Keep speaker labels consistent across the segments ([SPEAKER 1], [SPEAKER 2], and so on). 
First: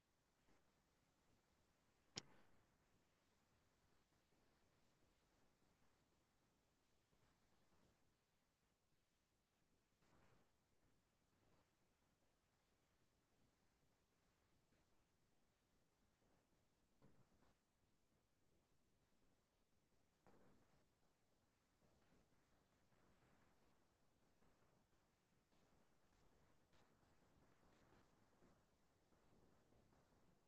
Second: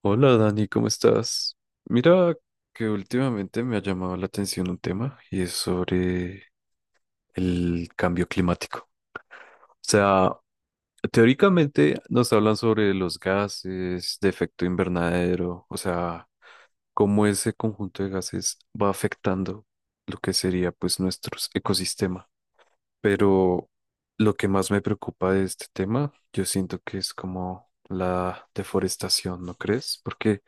[SPEAKER 1] Hola Dani, ¿cómo estás? Mira que últimamente me ha llamado la atención un tema y es sobre el cambio climático. O sea, teóricamente nos hablan sobre los gases de efecto invernadero, o sea, cómo ese conjunto de gases va afectando lo que sería pues nuestro ecosistema. Pero lo que más me preocupa de este tema, yo siento que es como la deforestación, ¿no crees? Porque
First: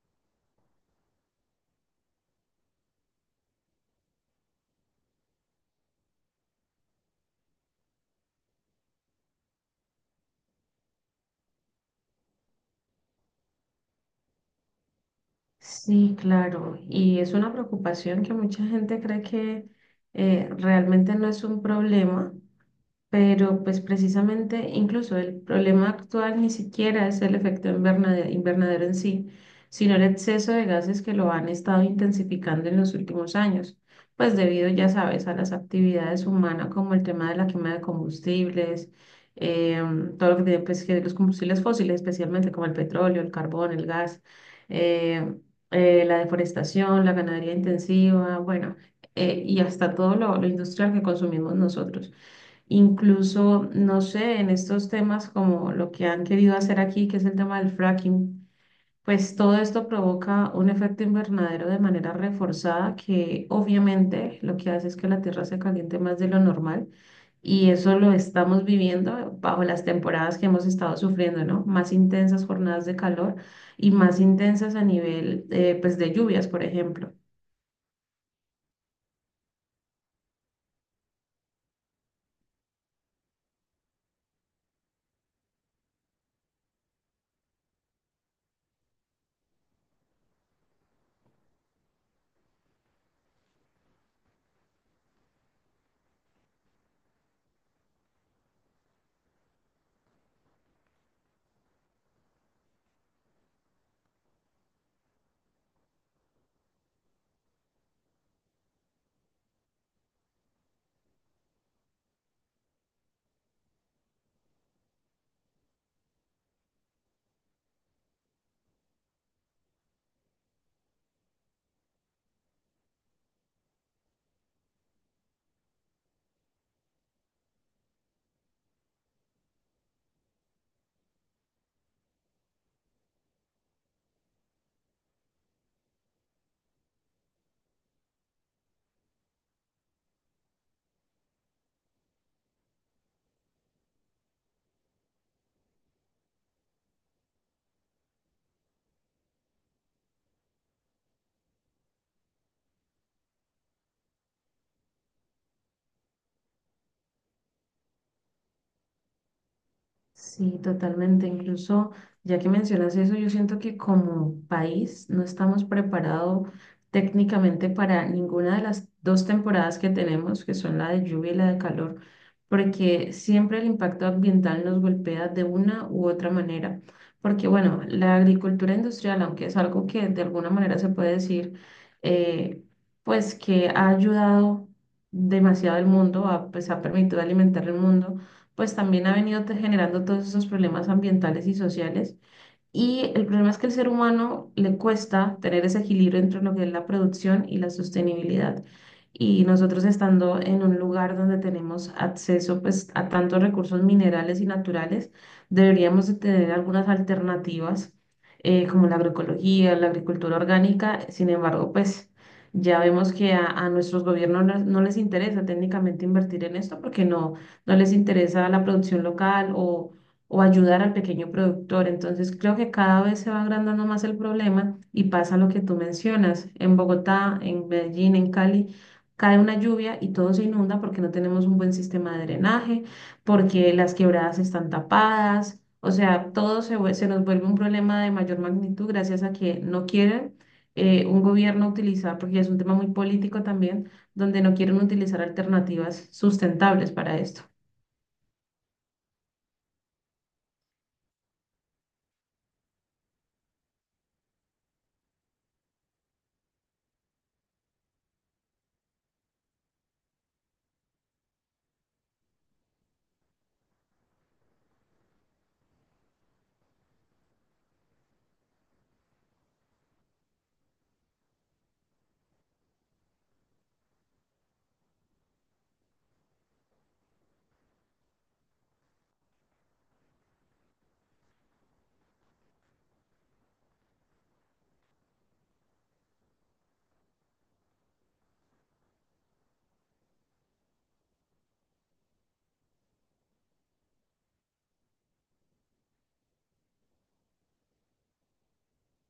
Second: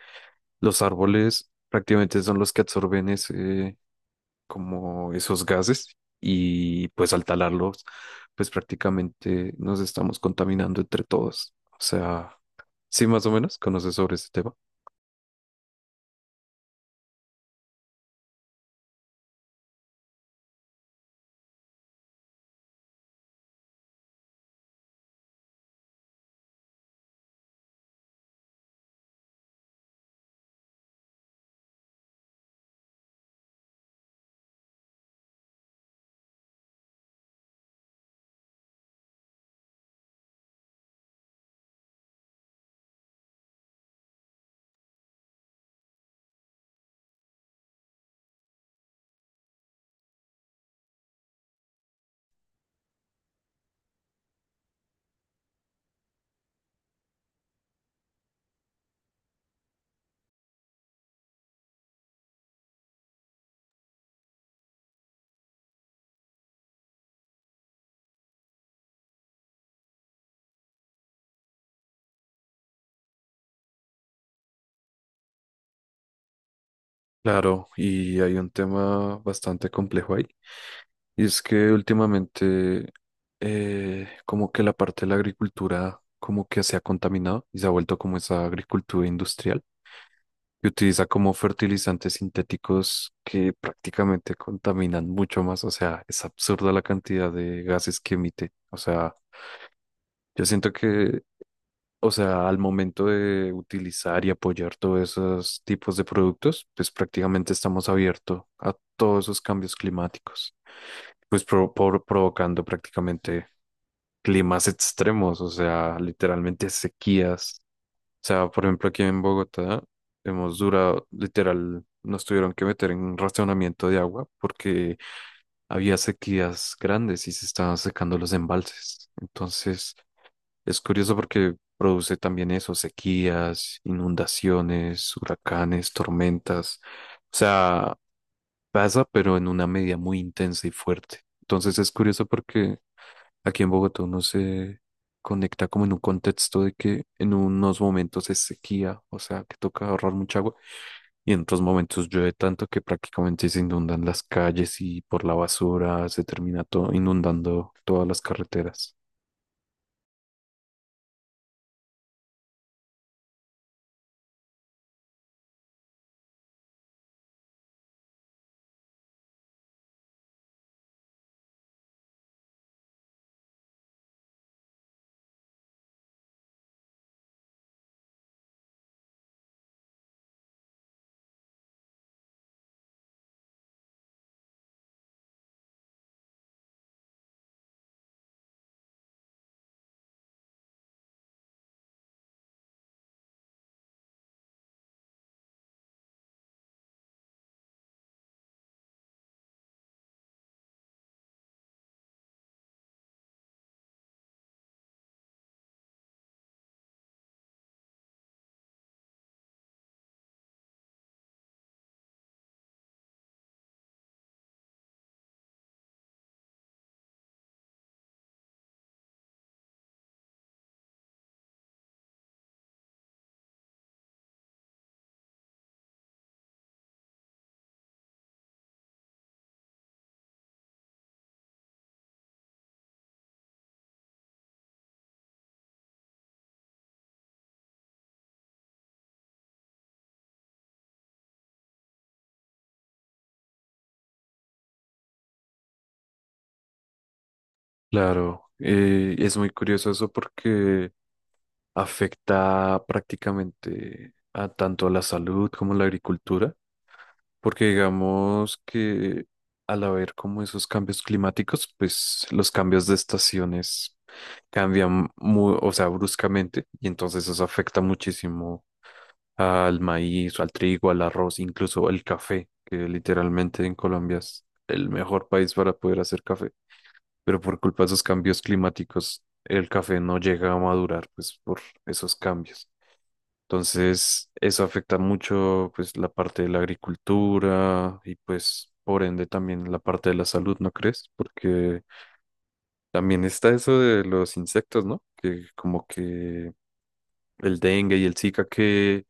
[SPEAKER 1] los árboles prácticamente son los que absorben ese, como esos gases y pues al talarlos, pues prácticamente nos estamos contaminando entre todos. O sea, sí, más o menos conoces sobre este tema.
[SPEAKER 2] Sí, claro, y es una preocupación que mucha gente cree que realmente no es un problema, pero pues precisamente incluso el problema actual ni siquiera es el efecto invernadero en sí, sino el exceso de gases que lo han estado intensificando en los últimos años, pues debido, ya sabes, a las actividades humanas como el tema de la quema de combustibles, todo lo que tiene pues, que los combustibles fósiles, especialmente como el petróleo, el carbón, el gas, em, la deforestación, la ganadería intensiva, bueno, y hasta todo lo industrial que consumimos nosotros. Incluso, no sé, en estos temas como lo que han querido hacer aquí, que es el tema del fracking, pues todo esto provoca un efecto invernadero de manera reforzada que obviamente lo que hace es que la tierra se caliente más de lo normal y eso lo estamos viviendo bajo las temporadas que hemos estado sufriendo, ¿no? Más intensas jornadas de calor y más intensas a nivel, pues, de lluvias, por ejemplo.
[SPEAKER 1] Claro, y hay un tema bastante complejo ahí. Y es que últimamente como que la parte de la agricultura como que se ha contaminado y se ha vuelto como esa agricultura industrial que utiliza como fertilizantes sintéticos que prácticamente contaminan mucho más. O sea, es absurda la cantidad de gases que emite. O sea, yo siento que, o sea, al momento de utilizar y apoyar todos esos tipos de productos, pues prácticamente estamos abiertos a todos esos cambios climáticos, pues provocando prácticamente climas extremos, o sea, literalmente sequías sea, por ejemplo, aquí en Bogotá hemos durado, literal, nos tuvieron que meter en un racionamiento de agua porque había sequías grandes y se estaban secando los embalses. Entonces, es curioso porque produce también eso, sequías, inundaciones, huracanes, tormentas. O sea, pasa, pero en una medida muy intensa y fuerte. Entonces, es curioso porque aquí en Bogotá uno se conecta como en un contexto de que en unos momentos es sequía, o sea, que toca ahorrar mucha agua, y en otros momentos llueve tanto que prácticamente se inundan las calles y por la basura se termina todo inundando todas las carreteras.
[SPEAKER 2] Sí, totalmente. Incluso, ya que mencionas eso, yo siento que como país no estamos preparados técnicamente para ninguna de las dos temporadas que tenemos, que son la de lluvia y la de calor, porque siempre el impacto ambiental nos golpea de una u otra manera. Porque, bueno, la agricultura industrial, aunque es algo que de alguna manera se puede decir, eh, pues que ha ayudado demasiado al mundo, pues ha permitido alimentar el mundo pues también ha venido generando todos esos problemas ambientales y sociales. Y el problema es que al ser humano le cuesta tener ese equilibrio entre lo que es la producción y la sostenibilidad. Y nosotros estando en un lugar donde tenemos acceso pues, a tantos recursos minerales y naturales, deberíamos de tener algunas alternativas como la agroecología, la agricultura orgánica. Sin embargo, pues ya vemos que a nuestros gobiernos no les interesa técnicamente invertir en esto porque no les interesa la producción local o ayudar al pequeño productor. Entonces, creo que cada vez se va agrandando más el problema y pasa lo que tú mencionas. En Bogotá, en Medellín, en Cali, cae una lluvia y todo se inunda porque no tenemos un buen sistema de drenaje, porque las quebradas están tapadas. O sea, todo se, se nos vuelve un problema de mayor magnitud gracias a que no quieren un gobierno utilizar, porque es un tema muy político también, donde no quieren utilizar alternativas sustentables para esto.
[SPEAKER 1] Claro, es muy curioso eso porque afecta prácticamente a tanto a la salud como a la agricultura. Porque digamos que al haber como esos cambios climáticos, pues los cambios de estaciones cambian muy, o sea, bruscamente y entonces eso afecta muchísimo al maíz, al trigo, al arroz, incluso al café, que literalmente en Colombia es el mejor país para poder hacer café, pero por culpa de esos cambios climáticos el café no llega a madurar, pues por esos cambios. Entonces, eso afecta mucho pues la parte de la agricultura y pues por ende también la parte de la salud, ¿no crees? Porque también está eso de los insectos, ¿no? Que como que el dengue y el Zika que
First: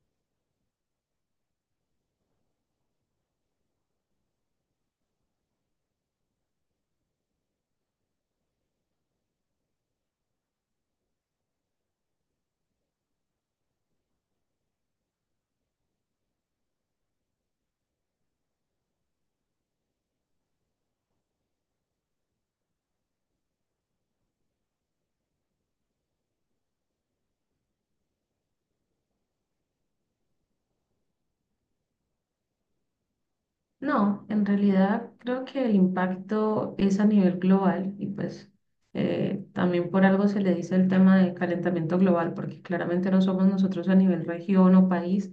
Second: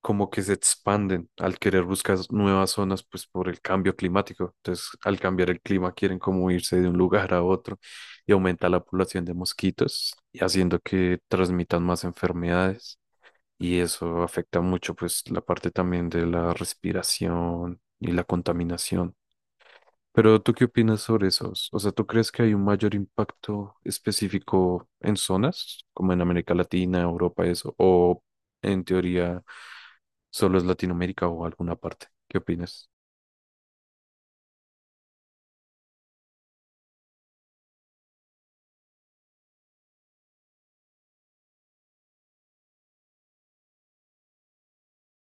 [SPEAKER 1] como que se expanden al querer buscar nuevas zonas pues por el cambio climático. Entonces, al cambiar el clima quieren como irse de un lugar a otro y aumenta la población de mosquitos y haciendo que transmitan más enfermedades y eso afecta mucho pues la parte también de la respiración y la contaminación. Pero ¿tú qué opinas sobre esos? O sea, ¿tú crees que hay un mayor impacto específico en zonas como en América Latina, Europa, eso? ¿O en teoría solo es Latinoamérica o alguna parte? ¿Qué opinas?
[SPEAKER 2] No, en realidad creo que el impacto es a nivel global y pues también por algo se le dice el tema de calentamiento global, porque claramente no somos nosotros a nivel región o país,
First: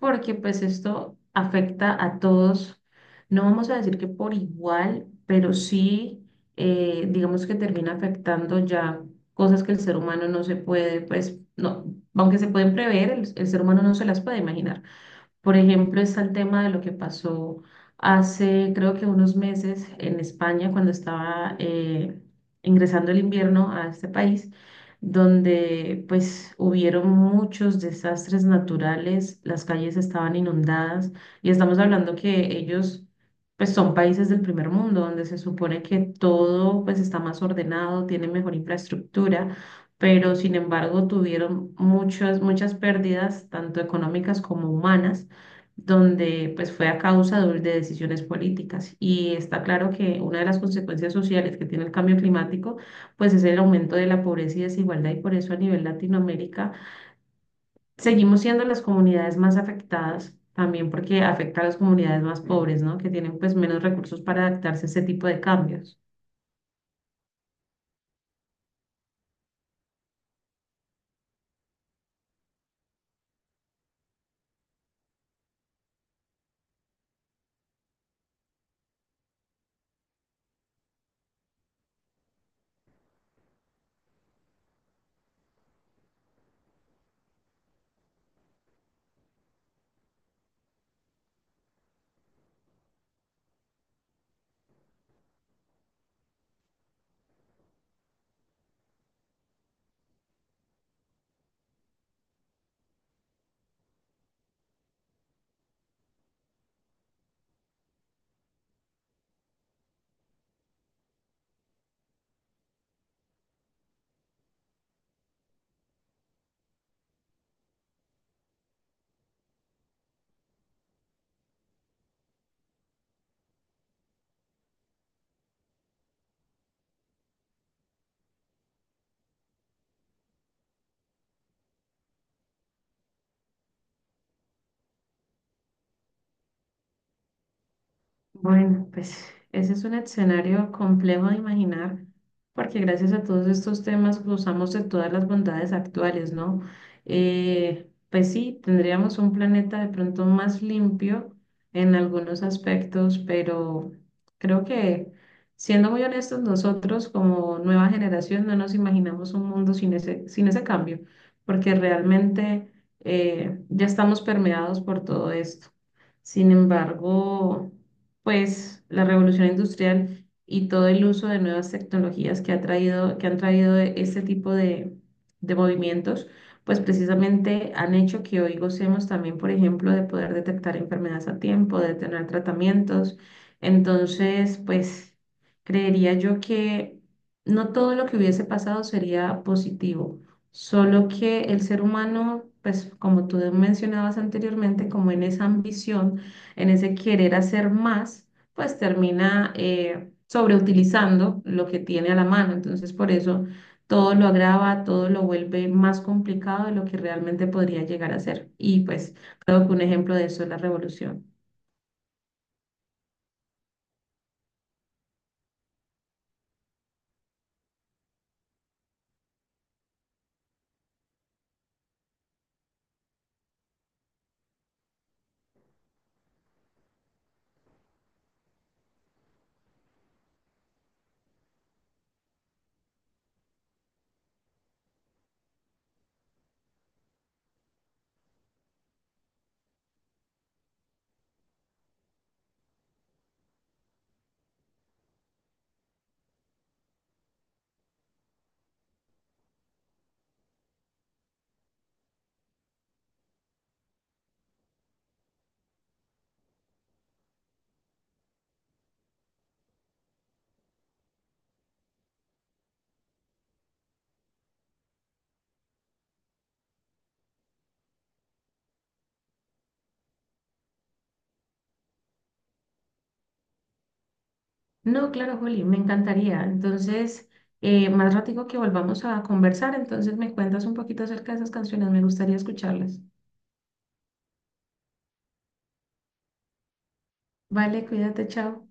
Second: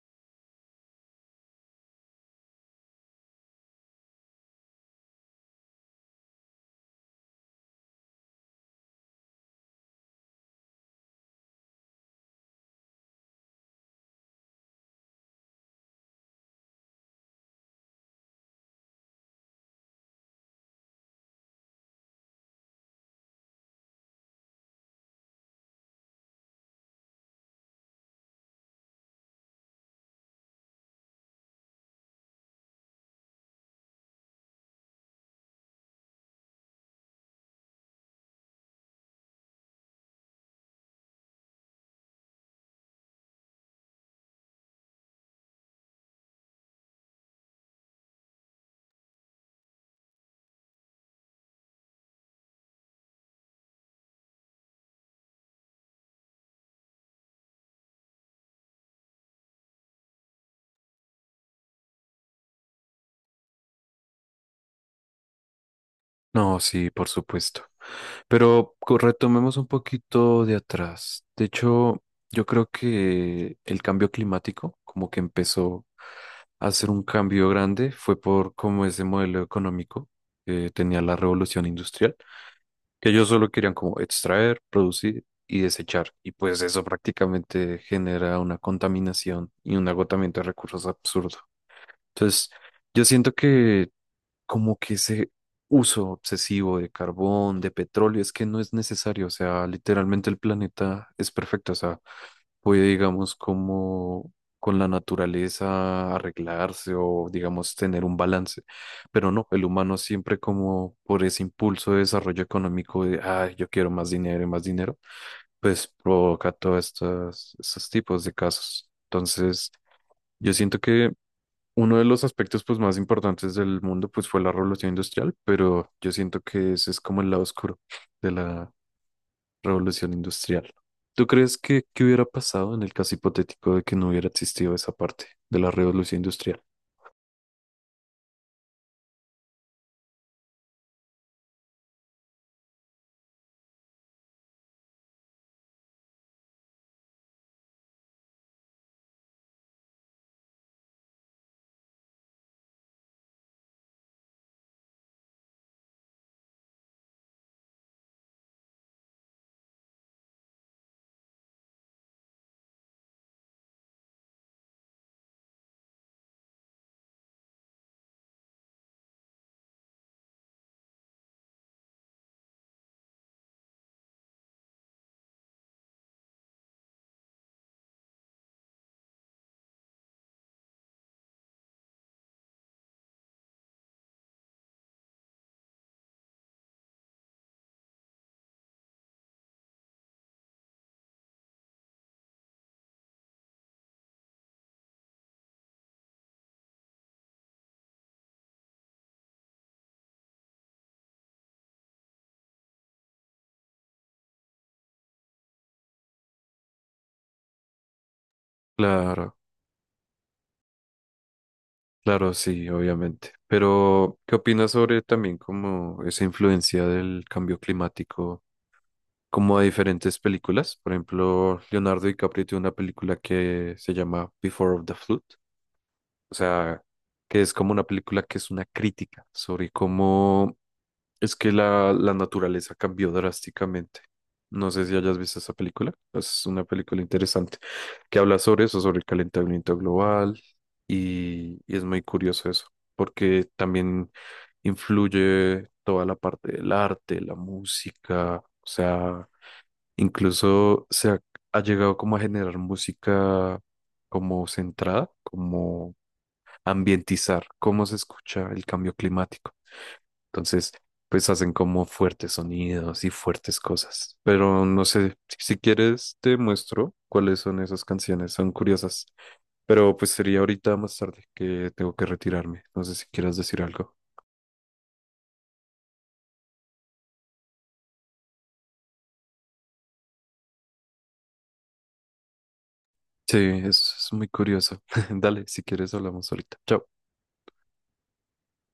[SPEAKER 2] porque pues esto afecta a todos, no vamos a decir que por igual, pero sí digamos que termina afectando ya cosas que el ser humano no se puede, pues no, aunque se pueden prever, el ser humano no se las puede imaginar. Por ejemplo, está el tema de lo que pasó hace, creo que unos meses en España, cuando estaba ingresando el invierno a este país, donde pues hubieron muchos desastres naturales, las calles estaban inundadas y estamos hablando que ellos pues son países del primer mundo, donde se supone que todo pues está más ordenado, tiene mejor infraestructura pero sin embargo tuvieron muchas, muchas pérdidas, tanto económicas como humanas donde pues fue a causa de decisiones políticas. Y está claro que una de las consecuencias sociales que tiene el cambio climático pues es el aumento de la pobreza y desigualdad y por eso a nivel Latinoamérica seguimos siendo las comunidades más afectadas. También porque afecta a las comunidades más pobres, ¿no? Que tienen pues menos recursos para adaptarse a ese tipo de cambios.
[SPEAKER 1] No, sí, por supuesto. Pero retomemos un poquito de atrás. De hecho, yo creo que el cambio climático, como que empezó a hacer un cambio grande, fue por como ese modelo económico que tenía la revolución industrial, que ellos solo querían como extraer, producir y desechar. Y pues eso prácticamente genera una contaminación y un agotamiento de recursos absurdo. Entonces, yo siento que como que ese uso obsesivo de carbón, de petróleo, es que no es necesario, o sea, literalmente el planeta es perfecto, o sea, puede, digamos, como con la naturaleza arreglarse o, digamos, tener un balance, pero no, el humano siempre como por ese impulso de desarrollo económico de, ay, yo quiero más dinero y más dinero, pues provoca todos estos tipos de casos. Entonces, yo siento que uno de los aspectos pues más importantes del mundo pues fue la revolución industrial, pero yo siento que ese es como el lado oscuro de la revolución industrial. ¿Tú crees que qué hubiera pasado en el caso hipotético de que no hubiera existido esa parte de la revolución industrial?
[SPEAKER 2] Bueno, pues ese es un escenario complejo de imaginar, porque gracias a todos estos temas gozamos de todas las bondades actuales, ¿no? Pues sí, tendríamos un planeta de pronto más limpio en algunos aspectos, pero creo que siendo muy honestos, nosotros como nueva generación no nos imaginamos un mundo sin ese, sin ese cambio, porque realmente ya estamos permeados por todo esto. Sin embargo pues la revolución industrial y todo el uso de nuevas tecnologías que ha traído, que han traído este tipo de movimientos, pues precisamente han hecho que hoy gocemos también, por ejemplo, de poder detectar enfermedades a tiempo, de tener tratamientos. Entonces, pues creería yo que no todo lo que hubiese pasado sería positivo, solo que el ser humano, pues como tú mencionabas anteriormente, como en esa ambición, en ese querer hacer más, pues termina sobreutilizando lo que tiene a la mano. Entonces, por eso todo lo agrava, todo lo vuelve más complicado de lo que realmente podría llegar a ser. Y pues
[SPEAKER 1] Claro,
[SPEAKER 2] creo que un ejemplo de eso es la revolución.
[SPEAKER 1] claro, sí, obviamente. Pero, ¿qué opinas sobre también como esa influencia del cambio climático como a diferentes películas? Por ejemplo, Leonardo DiCaprio tiene una película que se llama Before of the Flood. O sea, que es como una película que es una crítica sobre cómo es que la naturaleza cambió drásticamente. No sé si hayas visto esa película. Es una película interesante que habla sobre eso, sobre el calentamiento global y es muy curioso eso, porque también influye toda la parte del arte, la música, o sea, incluso se ha llegado como a generar música como centrada, ambientizar cómo se escucha el cambio climático. Entonces, pues hacen como fuertes sonidos y fuertes cosas. Pero no sé, si quieres te muestro cuáles son esas canciones, son curiosas. Pero pues sería ahorita más tarde que tengo que retirarme. No sé si quieras decir algo.
[SPEAKER 2] No, claro, Juli, me encantaría. Entonces, más ratico que volvamos a conversar, entonces me cuentas un poquito acerca de esas canciones, me gustaría escucharlas.
[SPEAKER 1] Sí, es muy curioso. Dale, si quieres hablamos ahorita. Chao.
[SPEAKER 2] Vale, cuídate, chao.